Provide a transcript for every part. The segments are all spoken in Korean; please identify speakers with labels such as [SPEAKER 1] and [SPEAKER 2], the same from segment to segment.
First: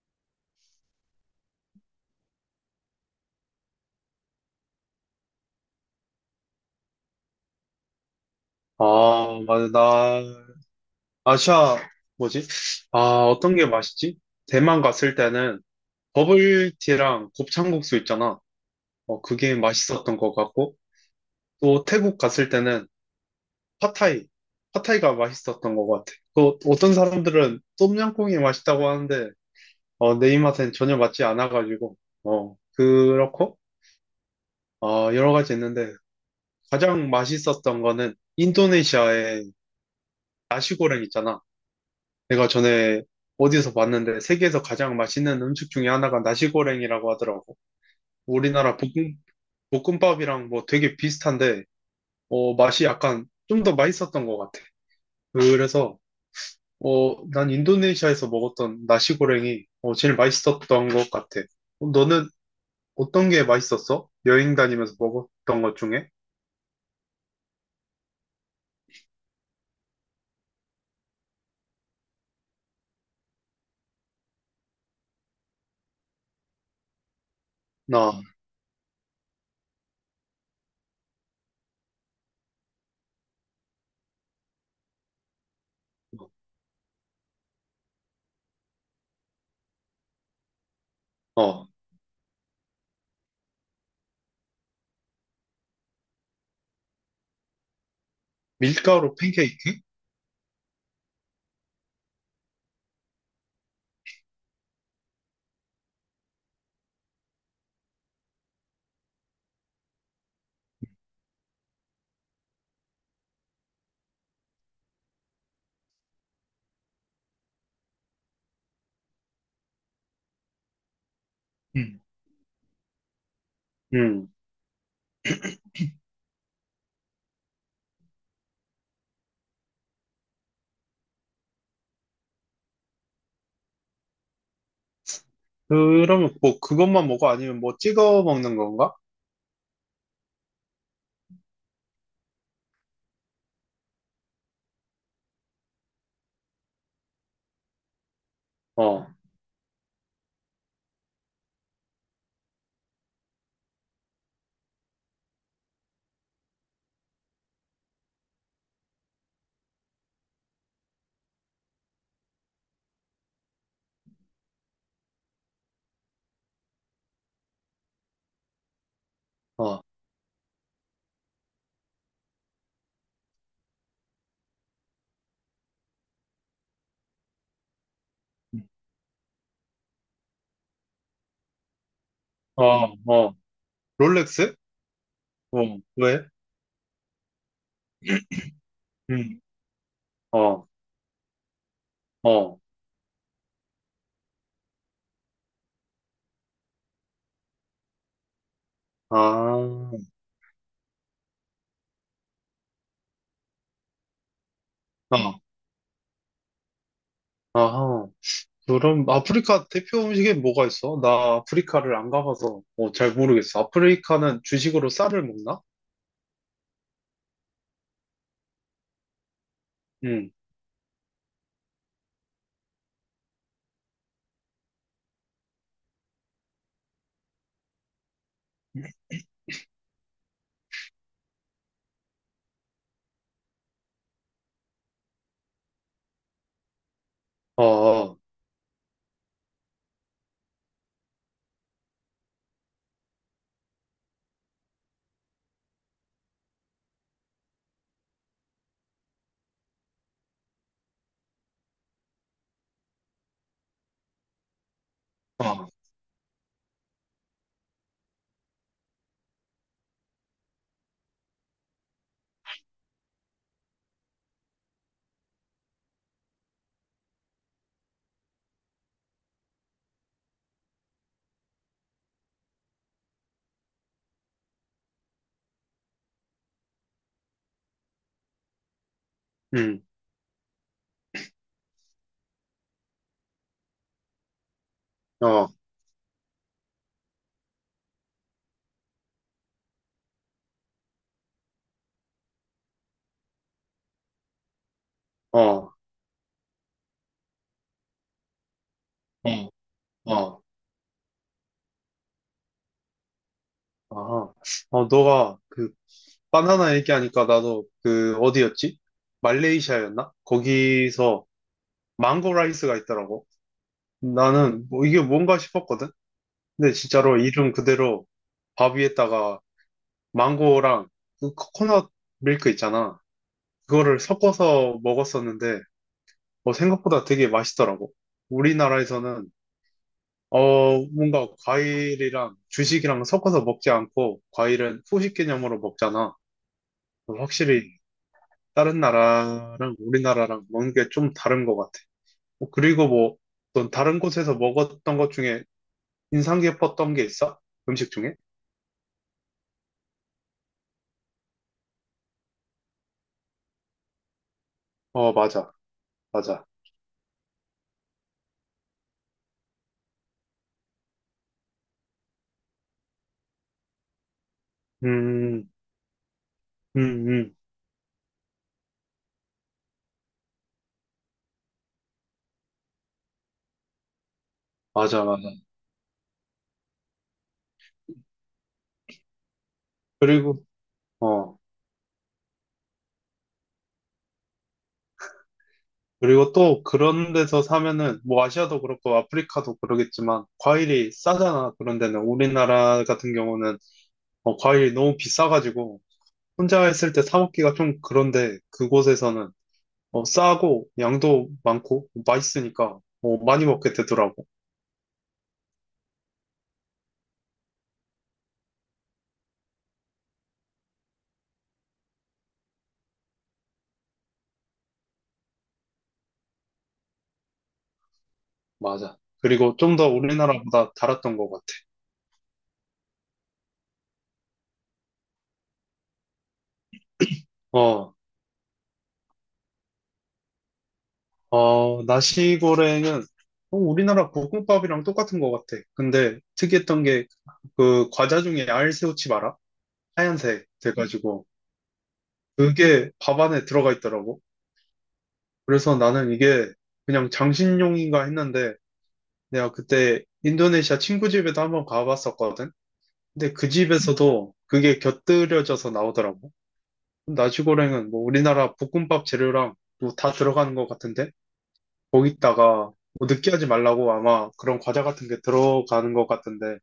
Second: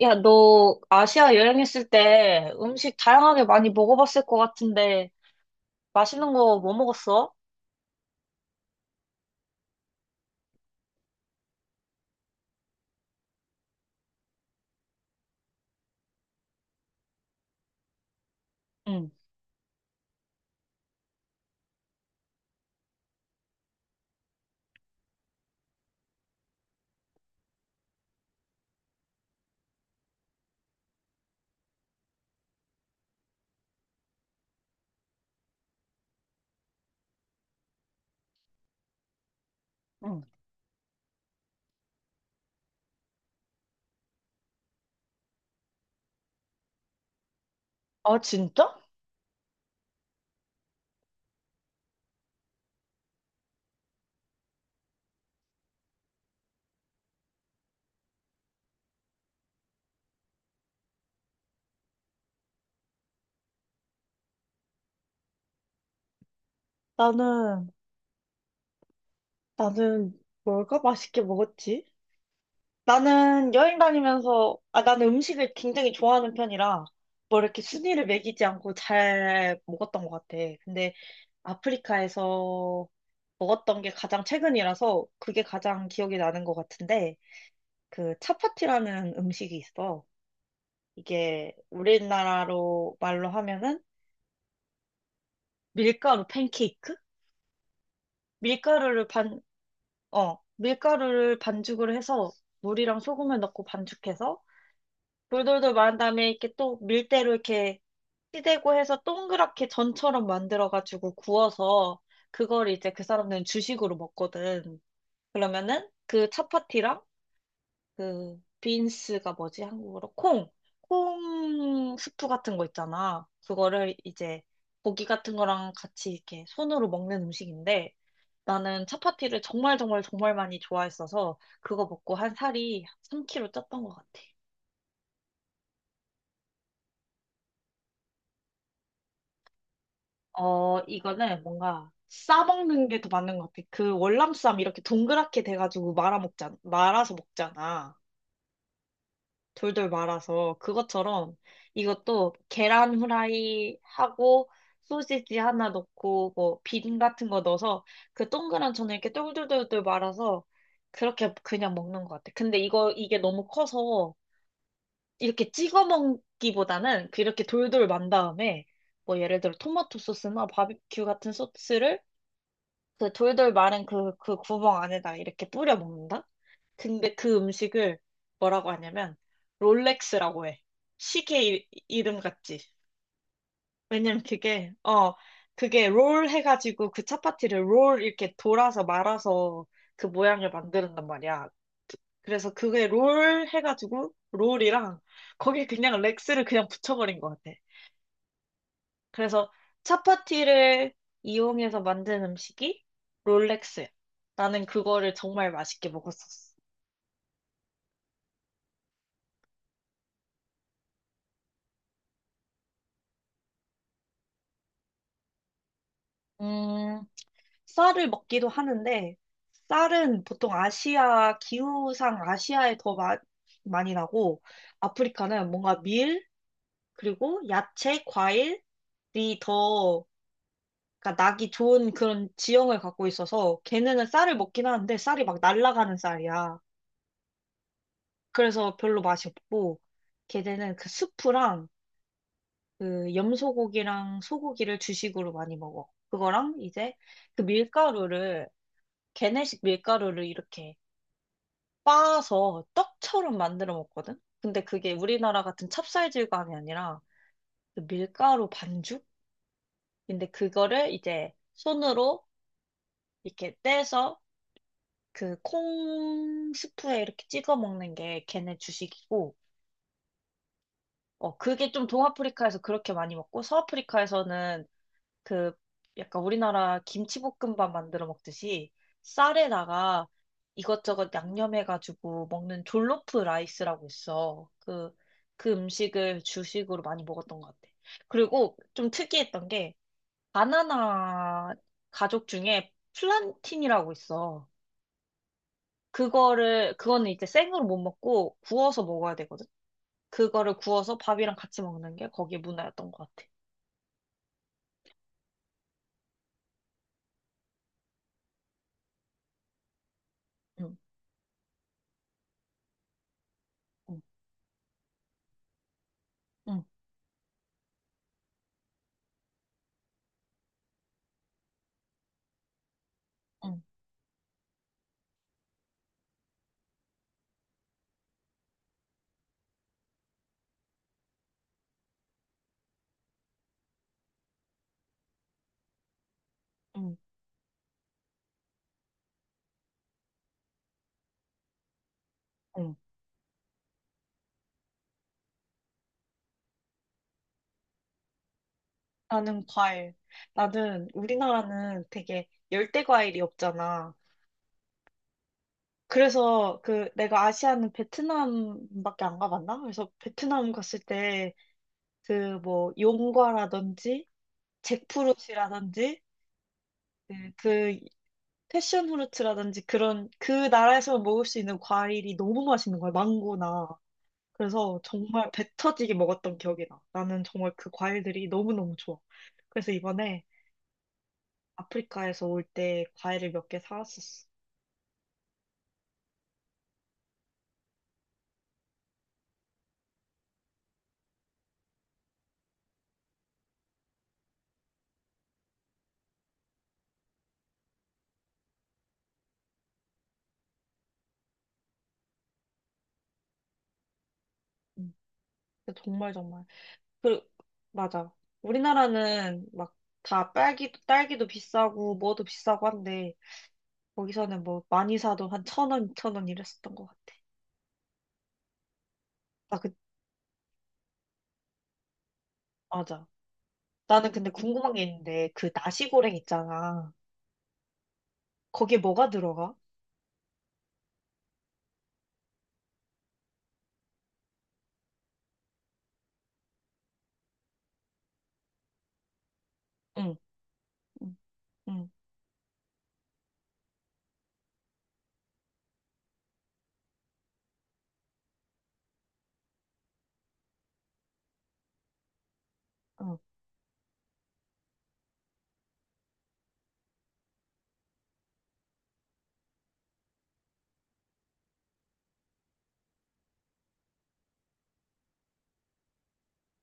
[SPEAKER 1] 야, 너 아시아 여행했을 때 음식 다양하게 많이 먹어봤을 것 같은데 맛있는 거 뭐 먹었어?
[SPEAKER 2] 아, 맞아. 아시아, 뭐지? 아, 어떤 게 맛있지? 대만 갔을 때는 버블티랑 곱창국수 있잖아.
[SPEAKER 1] 응,
[SPEAKER 2] 그게 맛있었던 것 같고, 또 태국 갔을 때는 팟타이. 팟타이가 맛있었던 것 같아. 또 어떤 사람들은 똠양꿍이 맛있다고 하는데, 내 입맛엔 전혀 맞지 않아가지고, 그렇고, 여러 가지 있는데, 가장 맛있었던 거는 인도네시아의
[SPEAKER 1] 응.
[SPEAKER 2] 나시고랭 있잖아. 내가 전에 어디서 봤는데 세계에서 가장 맛있는 음식 중에 하나가 나시고랭이라고 하더라고.
[SPEAKER 1] 아, 진짜?
[SPEAKER 2] 우리나라 볶음, 볶음밥이랑 뭐 되게 비슷한데, 맛이 약간 좀 더 맛있었던 것 같아. 그래서, 난 인도네시아에서 먹었던 나시고랭이 제일 맛있었던 것 같아. 너는 어떤 게 맛있었어? 여행 다니면서 먹었던 것 중에?
[SPEAKER 1] 나는, 나는 뭘까 맛있게 먹었지? 나는 여행 다니면서, 아, 나는 음식을 굉장히 좋아하는 편이라, 뭐 이렇게 순위를
[SPEAKER 2] 나,
[SPEAKER 1] 매기지 않고 잘 먹었던 것 같아. 근데 아프리카에서 먹었던 게 가장 최근이라서 그게 가장 기억이 나는 것 같은데, 그 차파티라는 음식이 있어. 이게
[SPEAKER 2] 어,
[SPEAKER 1] 우리나라로 말로 하면은 밀가루 팬케이크? 밀가루를
[SPEAKER 2] 밀가루
[SPEAKER 1] 반,
[SPEAKER 2] 팬케이크.
[SPEAKER 1] 밀가루를 반죽을 해서 물이랑 소금을 넣고 반죽해서 돌돌돌 말은 다음에 이렇게 또 밀대로 이렇게 시대고 해서 동그랗게 전처럼 만들어가지고 구워서 그걸 이제 그 사람들은 주식으로 먹거든. 그러면은 그 차파티랑 그 빈스가 뭐지? 한국어로 콩, 콩
[SPEAKER 2] 음.
[SPEAKER 1] 스프 같은 거 있잖아. 그거를
[SPEAKER 2] 음.
[SPEAKER 1] 이제 고기 같은 거랑 같이 이렇게 손으로 먹는 음식인데 나는 차파티를 정말 정말 정말 많이 좋아했어서 그거 먹고 한 살이 3kg 쪘던 것 같아.
[SPEAKER 2] 그러면 뭐 그것만 먹어? 아니면 뭐 찍어 먹는 건가?
[SPEAKER 1] 어, 이거는 뭔가 싸먹는 게 더 맞는 것 같아. 그 월남쌈 이렇게 동그랗게 돼가지고 말아 먹잖아, 말아서 먹잖아.
[SPEAKER 2] 어,
[SPEAKER 1] 돌돌 말아서 그것처럼 이것도 계란 후라이 하고 소시지 하나 넣고 뭐 비빔 같은 거 넣어서 그 동그란 전에 이렇게 똘똘똘똘 말아서 그렇게 그냥 먹는 것 같아. 근데 이거 이게 너무 커서 이렇게 찍어 먹기보다는 그 이렇게 돌돌 만 다음에 뭐 예를 들어
[SPEAKER 2] 어.
[SPEAKER 1] 토마토 소스나 바비큐 같은 소스를 그 돌돌 말은 그 구멍 안에다 이렇게 뿌려 먹는다. 근데 그 음식을 뭐라고 하냐면 롤렉스라고 해. 시계 이름 같지.
[SPEAKER 2] 어, 어,
[SPEAKER 1] 왜냐면
[SPEAKER 2] 롤렉스?
[SPEAKER 1] 그게 어
[SPEAKER 2] 어,
[SPEAKER 1] 그게
[SPEAKER 2] 왜?
[SPEAKER 1] 롤 해가지고 그 차파티를 롤 이렇게 돌아서
[SPEAKER 2] 음,
[SPEAKER 1] 말아서 그 모양을
[SPEAKER 2] 어,
[SPEAKER 1] 만드는단 말이야. 그래서
[SPEAKER 2] 어,
[SPEAKER 1] 그게 롤 해가지고 롤이랑 거기에 그냥 렉스를 그냥 붙여버린 것 같아. 그래서
[SPEAKER 2] 아,
[SPEAKER 1] 차파티를 이용해서 만든 음식이 롤렉스야. 나는 그거를
[SPEAKER 2] 아
[SPEAKER 1] 정말 맛있게 먹었었어.
[SPEAKER 2] 아하. 그럼 아프리카 대표 음식에 뭐가 있어? 나 아프리카를 안 가봐서 잘 모르겠어. 아프리카는 주식으로 쌀을 먹나?
[SPEAKER 1] 음. 쌀을 먹기도 하는데, 쌀은
[SPEAKER 2] 응
[SPEAKER 1] 보통 아시아, 기후상 아시아에 더 많이 나고, 아프리카는 뭔가 밀, 그리고 야채, 과일이 더, 그러니까 나기 좋은 그런 지형을 갖고 있어서, 걔네는 쌀을 먹긴 하는데, 쌀이 막 날아가는 쌀이야.
[SPEAKER 2] 어, 어,
[SPEAKER 1] 그래서 별로 맛이 없고, 걔네는 그 수프랑, 그 염소고기랑 소고기를 주식으로 많이 먹어. 그거랑 이제 그 밀가루를, 걔네식 밀가루를 이렇게 빻아서 떡처럼 만들어 먹거든? 근데 그게 우리나라 같은
[SPEAKER 2] 어,
[SPEAKER 1] 찹쌀질감이 아니라 그 밀가루 반죽인데 그거를 이제 손으로 이렇게 떼서 그 콩 스프에 이렇게 찍어 먹는 게 걔네 주식이고, 어, 그게 좀 동아프리카에서 그렇게 많이 먹고, 서아프리카에서는 그 약간 우리나라 김치볶음밥 만들어 먹듯이 쌀에다가 이것저것 양념해가지고 먹는 졸로프 라이스라고 있어. 그,
[SPEAKER 2] 응, 어,
[SPEAKER 1] 그 음식을 주식으로 많이 먹었던 것 같아. 그리고 좀 특이했던 게 바나나 가족 중에 플란틴이라고 있어.
[SPEAKER 2] 어,
[SPEAKER 1] 그거는 이제 생으로 못 먹고 구워서 먹어야 되거든.
[SPEAKER 2] 어, 어,
[SPEAKER 1] 그거를 구워서 밥이랑 같이 먹는 게 거기에 문화였던 것 같아.
[SPEAKER 2] 아, 어, 너가 바나나 얘기하니까 나도 그 어디였지? 말레이시아였나?
[SPEAKER 1] 응,
[SPEAKER 2] 거기서 망고 라이스가 있더라고.
[SPEAKER 1] 응,
[SPEAKER 2] 나는 뭐 이게 뭔가 싶었거든.
[SPEAKER 1] 응,
[SPEAKER 2] 근데 진짜로 이름 그대로 밥 위에다가 망고랑 그 코코넛 밀크 있잖아.
[SPEAKER 1] 응,
[SPEAKER 2] 그거를 섞어서 먹었었는데, 생각보다 되게 맛있더라고. 우리나라에서는, 뭔가 과일이랑 주식이랑 섞어서 먹지 않고, 과일은 후식 개념으로 먹잖아.
[SPEAKER 1] 응,
[SPEAKER 2] 확실히 다른 나라랑 우리나라랑 먹는 게 좀 다른 것 같아.
[SPEAKER 1] 응.
[SPEAKER 2] 그리고 뭐, 넌 다른 곳에서 먹었던 것 중에 인상 깊었던 게 있어? 음식 중에?
[SPEAKER 1] 나는 과일. 나는 우리나라는 되게 열대 과일이 없잖아.
[SPEAKER 2] 어, 맞아, 맞아.
[SPEAKER 1] 그래서 그 내가 아시아는 베트남밖에 안 가봤나? 그래서 베트남 갔을 때 그 뭐 용과라든지
[SPEAKER 2] 음,
[SPEAKER 1] 잭프루트라든지
[SPEAKER 2] 음, 음.
[SPEAKER 1] 그 패션 후르츠라든지 그런 그 나라에서 먹을 수 있는 과일이 너무 맛있는 거야. 망고나. 그래서
[SPEAKER 2] 맞아, 맞아.
[SPEAKER 1] 정말 배 터지게 먹었던 기억이 나. 나는 정말 그 과일들이 너무너무 좋아. 그래서 이번에
[SPEAKER 2] 그리고, 어,
[SPEAKER 1] 아프리카에서 올 때 과일을 몇 개 사왔었어.
[SPEAKER 2] 그리고 또 그런 데서 사면은, 뭐 아시아도 그렇고 아프리카도 그러겠지만, 과일이 싸잖아. 그런 데는. 우리나라 같은 경우는, 과일이 너무 비싸가지고, 혼자 했을 때 사 먹기가 좀 그런데, 그곳에서는, 싸고, 양도 많고, 맛있으니까, 많이 먹게 되더라고.
[SPEAKER 1] 음. 근데 정말 정말. 그 맞아. 우리나라는 막 다 딸기도 비싸고 뭐도 비싸고 한데 거기서는 뭐 많이 사도 한 1,000원, 2,000원 이랬었던 것 같아.
[SPEAKER 2] 맞아. 그리고
[SPEAKER 1] 나 그,
[SPEAKER 2] 좀 더 우리나라보다 달았던 것 같아.
[SPEAKER 1] 맞아. 나는 근데 궁금한 게 있는데 그 나시고랭 있잖아.
[SPEAKER 2] 어.
[SPEAKER 1] 거기에 뭐가 들어가?
[SPEAKER 2] 나시고랭은 우리나라 볶음밥이랑 똑같은 것 같아. 근데 특이했던 게 그 과자 중에 알새우칩 알아?
[SPEAKER 1] 응,
[SPEAKER 2] 하얀색
[SPEAKER 1] 응,
[SPEAKER 2] 돼가지고
[SPEAKER 1] 응,
[SPEAKER 2] 그게 밥 안에 들어가 있더라고. 그래서 나는 이게 그냥 장식용인가 했는데 내가 그때 인도네시아 친구 집에도 한번 가봤었거든.
[SPEAKER 1] 응.
[SPEAKER 2] 근데 그 집에서도 그게 곁들여져서 나오더라고. 나시고랭은 뭐 우리나라 볶음밥 재료랑 뭐 다 들어가는 것 같은데? 거기다가 뭐 느끼하지 말라고 아마 그런 과자 같은 게 들어가는 것 같은데,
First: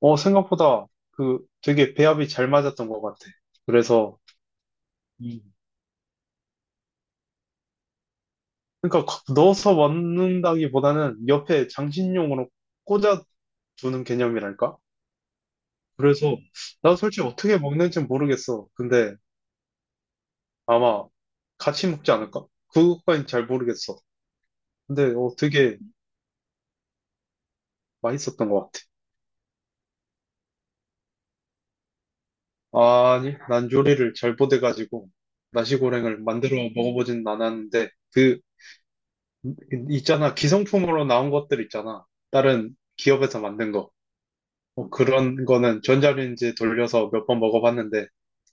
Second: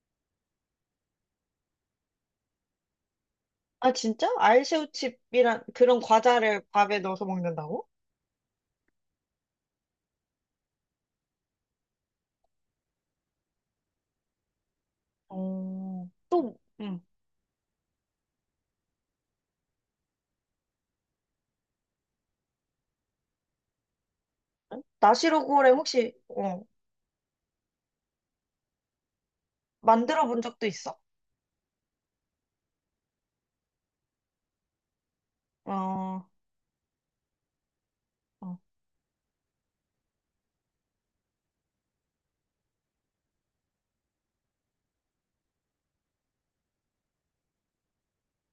[SPEAKER 2] 생각보다 그 되게 배합이 잘 맞았던 것 같아.
[SPEAKER 1] 아
[SPEAKER 2] 그래서,
[SPEAKER 1] 진짜?
[SPEAKER 2] 음.
[SPEAKER 1] 알새우칩이란 그런 과자를 밥에 넣어서 먹는다고?
[SPEAKER 2] 그러니까 넣어서 먹는다기보다는 옆에 장식용으로 꽂아두는 개념이랄까?
[SPEAKER 1] 어.
[SPEAKER 2] 그래서
[SPEAKER 1] 또,
[SPEAKER 2] 나도
[SPEAKER 1] 응.
[SPEAKER 2] 솔직히 어떻게 먹는지 모르겠어. 근데 아마 같이 먹지 않을까? 그것까진 잘 모르겠어. 근데 어,
[SPEAKER 1] 나시고랭
[SPEAKER 2] 되게
[SPEAKER 1] 혹시 어
[SPEAKER 2] 맛있었던 것 같아.
[SPEAKER 1] 만들어 본 적도 있어.
[SPEAKER 2] 아니, 난 요리를 잘 못해가지고 나시고랭을
[SPEAKER 1] 어,
[SPEAKER 2] 만들어 먹어보진 않았는데 그
[SPEAKER 1] 어.
[SPEAKER 2] 있잖아 기성품으로 나온 것들 있잖아 다른 기업에서 만든 거 그런 거는 전자레인지에 돌려서 몇 번 먹어봤는데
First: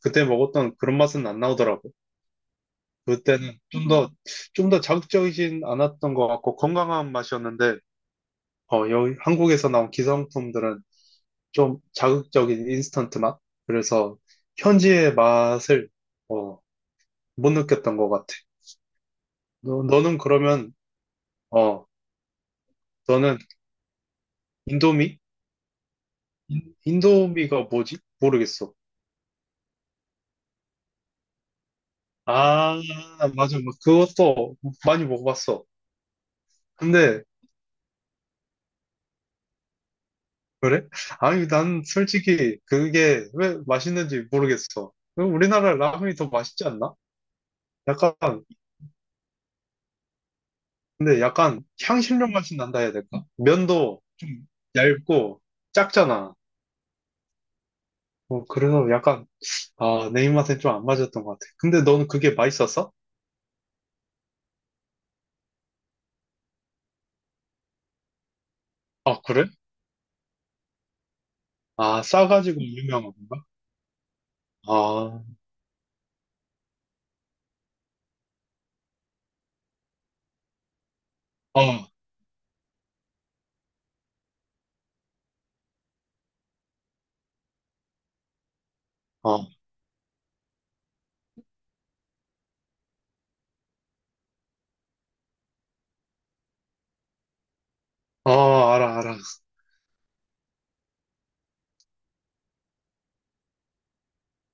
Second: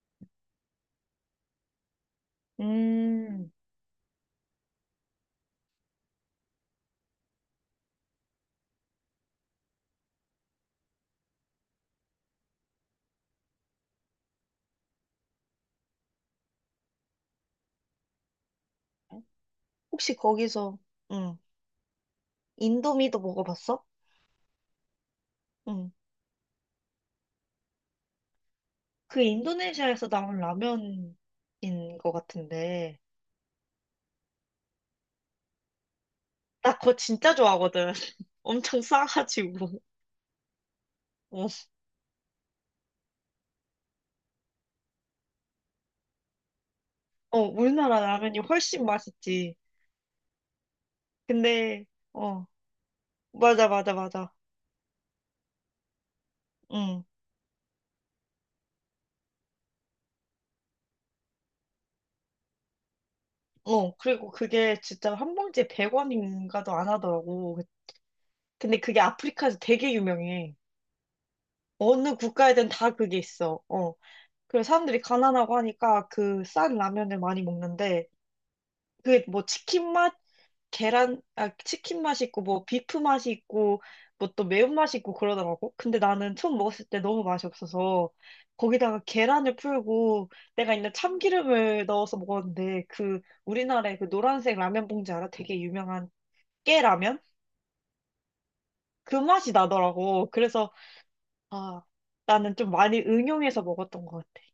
[SPEAKER 2] 그때 먹었던 그런 맛은 안 나오더라고
[SPEAKER 1] 음,
[SPEAKER 2] 그때는 좀 더 자극적이진 않았던 것 같고 건강한 맛이었는데 여기 한국에서 나온 기성품들은 좀 자극적인 인스턴트 맛 그래서 현지의 맛을 어, 못 느꼈던 것 같아.
[SPEAKER 1] 혹시
[SPEAKER 2] 너는 그러면,
[SPEAKER 1] 거기서, 응,
[SPEAKER 2] 어,
[SPEAKER 1] 인도미도
[SPEAKER 2] 너는
[SPEAKER 1] 먹어봤어?
[SPEAKER 2] 인도미?
[SPEAKER 1] 응,
[SPEAKER 2] 인도미가 뭐지? 모르겠어.
[SPEAKER 1] 그 인도네시아에서 나온 라면인 것
[SPEAKER 2] 아,
[SPEAKER 1] 같은데.
[SPEAKER 2] 맞아. 뭐 그것도 많이 먹어봤어.
[SPEAKER 1] 나 그거
[SPEAKER 2] 근데,
[SPEAKER 1] 진짜 좋아하거든. 엄청 싸가지고.
[SPEAKER 2] 그래?
[SPEAKER 1] 어,
[SPEAKER 2] 아니, 난 솔직히 그게 왜 맛있는지 모르겠어. 그럼 우리나라 라면이 더 맛있지 않나?
[SPEAKER 1] 어, 우리나라
[SPEAKER 2] 약간,
[SPEAKER 1] 라면이 훨씬 맛있지.
[SPEAKER 2] 근데 약간
[SPEAKER 1] 근데,
[SPEAKER 2] 향신료
[SPEAKER 1] 어,
[SPEAKER 2] 맛이 난다 해야 될까?
[SPEAKER 1] 맞아, 맞아,
[SPEAKER 2] 면도 좀
[SPEAKER 1] 맞아.
[SPEAKER 2] 얇고 작잖아.
[SPEAKER 1] 응.
[SPEAKER 2] 그래서 약간, 아, 내 입맛엔 좀 안 맞았던 것 같아. 근데 너는 그게 맛있었어?
[SPEAKER 1] 어, 그리고 그게 진짜 한 봉지에 100원인가도 안 하더라고. 근데 그게
[SPEAKER 2] 아, 그래?
[SPEAKER 1] 아프리카에서 되게 유명해.
[SPEAKER 2] 아,
[SPEAKER 1] 어느
[SPEAKER 2] 싸가지고
[SPEAKER 1] 국가에든 다
[SPEAKER 2] 유명한
[SPEAKER 1] 그게
[SPEAKER 2] 건가?
[SPEAKER 1] 있어. 어. 그래서 사람들이
[SPEAKER 2] 아,
[SPEAKER 1] 가난하고 하니까 그 싼 라면을 많이 먹는데 그게 뭐 치킨 맛, 계란, 아,
[SPEAKER 2] 어,
[SPEAKER 1] 치킨 맛이 있고 뭐 비프 맛이 있고 뭐 또 매운맛이 있고 그러더라고. 근데 나는 처음 먹었을 때 너무 맛이 없어서 거기다가
[SPEAKER 2] 어,
[SPEAKER 1] 계란을 풀고 내가 있는 참기름을 넣어서 먹었는데 그 우리나라의 그 노란색 라면 봉지 알아? 되게 유명한 깨라면?
[SPEAKER 2] 어, 알아,
[SPEAKER 1] 그
[SPEAKER 2] 알아.
[SPEAKER 1] 맛이 나더라고. 그래서 아, 나는 좀 많이 응용해서 먹었던 것 같아.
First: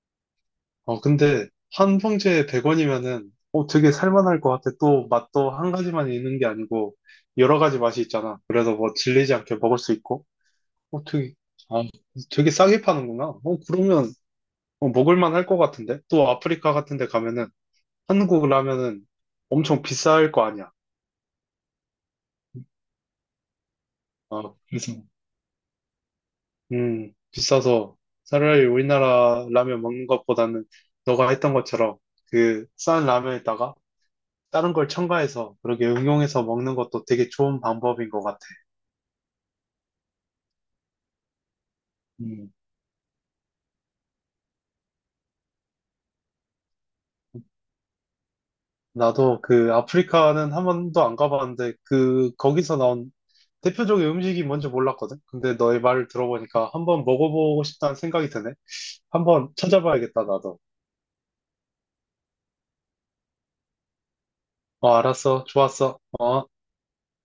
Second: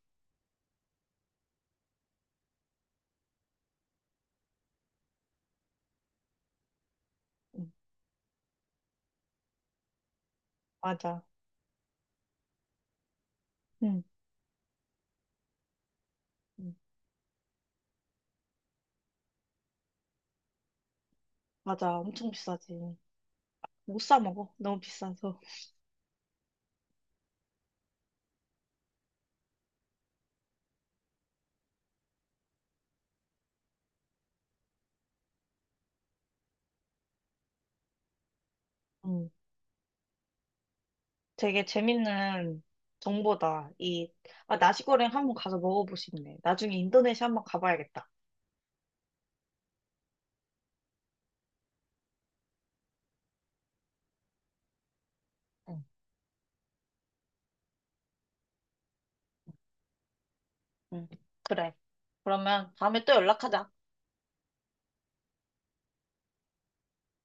[SPEAKER 2] 어, 근데 한 봉지에 100원이면은, 되게 살만할 것 같아. 또 맛도 한 가지만 있는 게 아니고, 여러
[SPEAKER 1] 응.
[SPEAKER 2] 가지 맛이 있잖아. 그래서 뭐 질리지 않게 먹을 수 있고, 어,
[SPEAKER 1] 맞아.
[SPEAKER 2] 되게, 아, 되게 싸게 파는구나.
[SPEAKER 1] 응.
[SPEAKER 2] 그러면, 먹을만 할 것 같은데? 또 아프리카
[SPEAKER 1] 응.
[SPEAKER 2] 같은 데 가면은, 한국 라면은 엄청 비쌀 거 아니야.
[SPEAKER 1] 맞아. 엄청 비싸지. 못 사 먹어.
[SPEAKER 2] 아,
[SPEAKER 1] 너무
[SPEAKER 2] 그래서
[SPEAKER 1] 비싸서.
[SPEAKER 2] 비싸서 차라리 우리나라 라면 먹는 것보다는 너가 했던 것처럼 그 싼 라면에다가 다른 걸 첨가해서 그렇게 응용해서 먹는 것도 되게 좋은 방법인 것 같아.
[SPEAKER 1] 응. 되게
[SPEAKER 2] 음,
[SPEAKER 1] 재밌는 정보다. 이, 아, 나시고랭 한번 가서 먹어보고 싶네. 나중에 인도네시아 한번 가봐야겠다.
[SPEAKER 2] 나도 그 아프리카는 한 번도 안 가봤는데 그 거기서 나온 대표적인 음식이 뭔지 몰랐거든. 근데
[SPEAKER 1] 응.
[SPEAKER 2] 너의 말을 들어보니까 한번 먹어보고 싶다는 생각이 드네. 한번 찾아봐야겠다, 나도.
[SPEAKER 1] 응. 그래. 그러면 다음에 또 연락하자.
[SPEAKER 2] 어, 알았어. 좋았어. 어.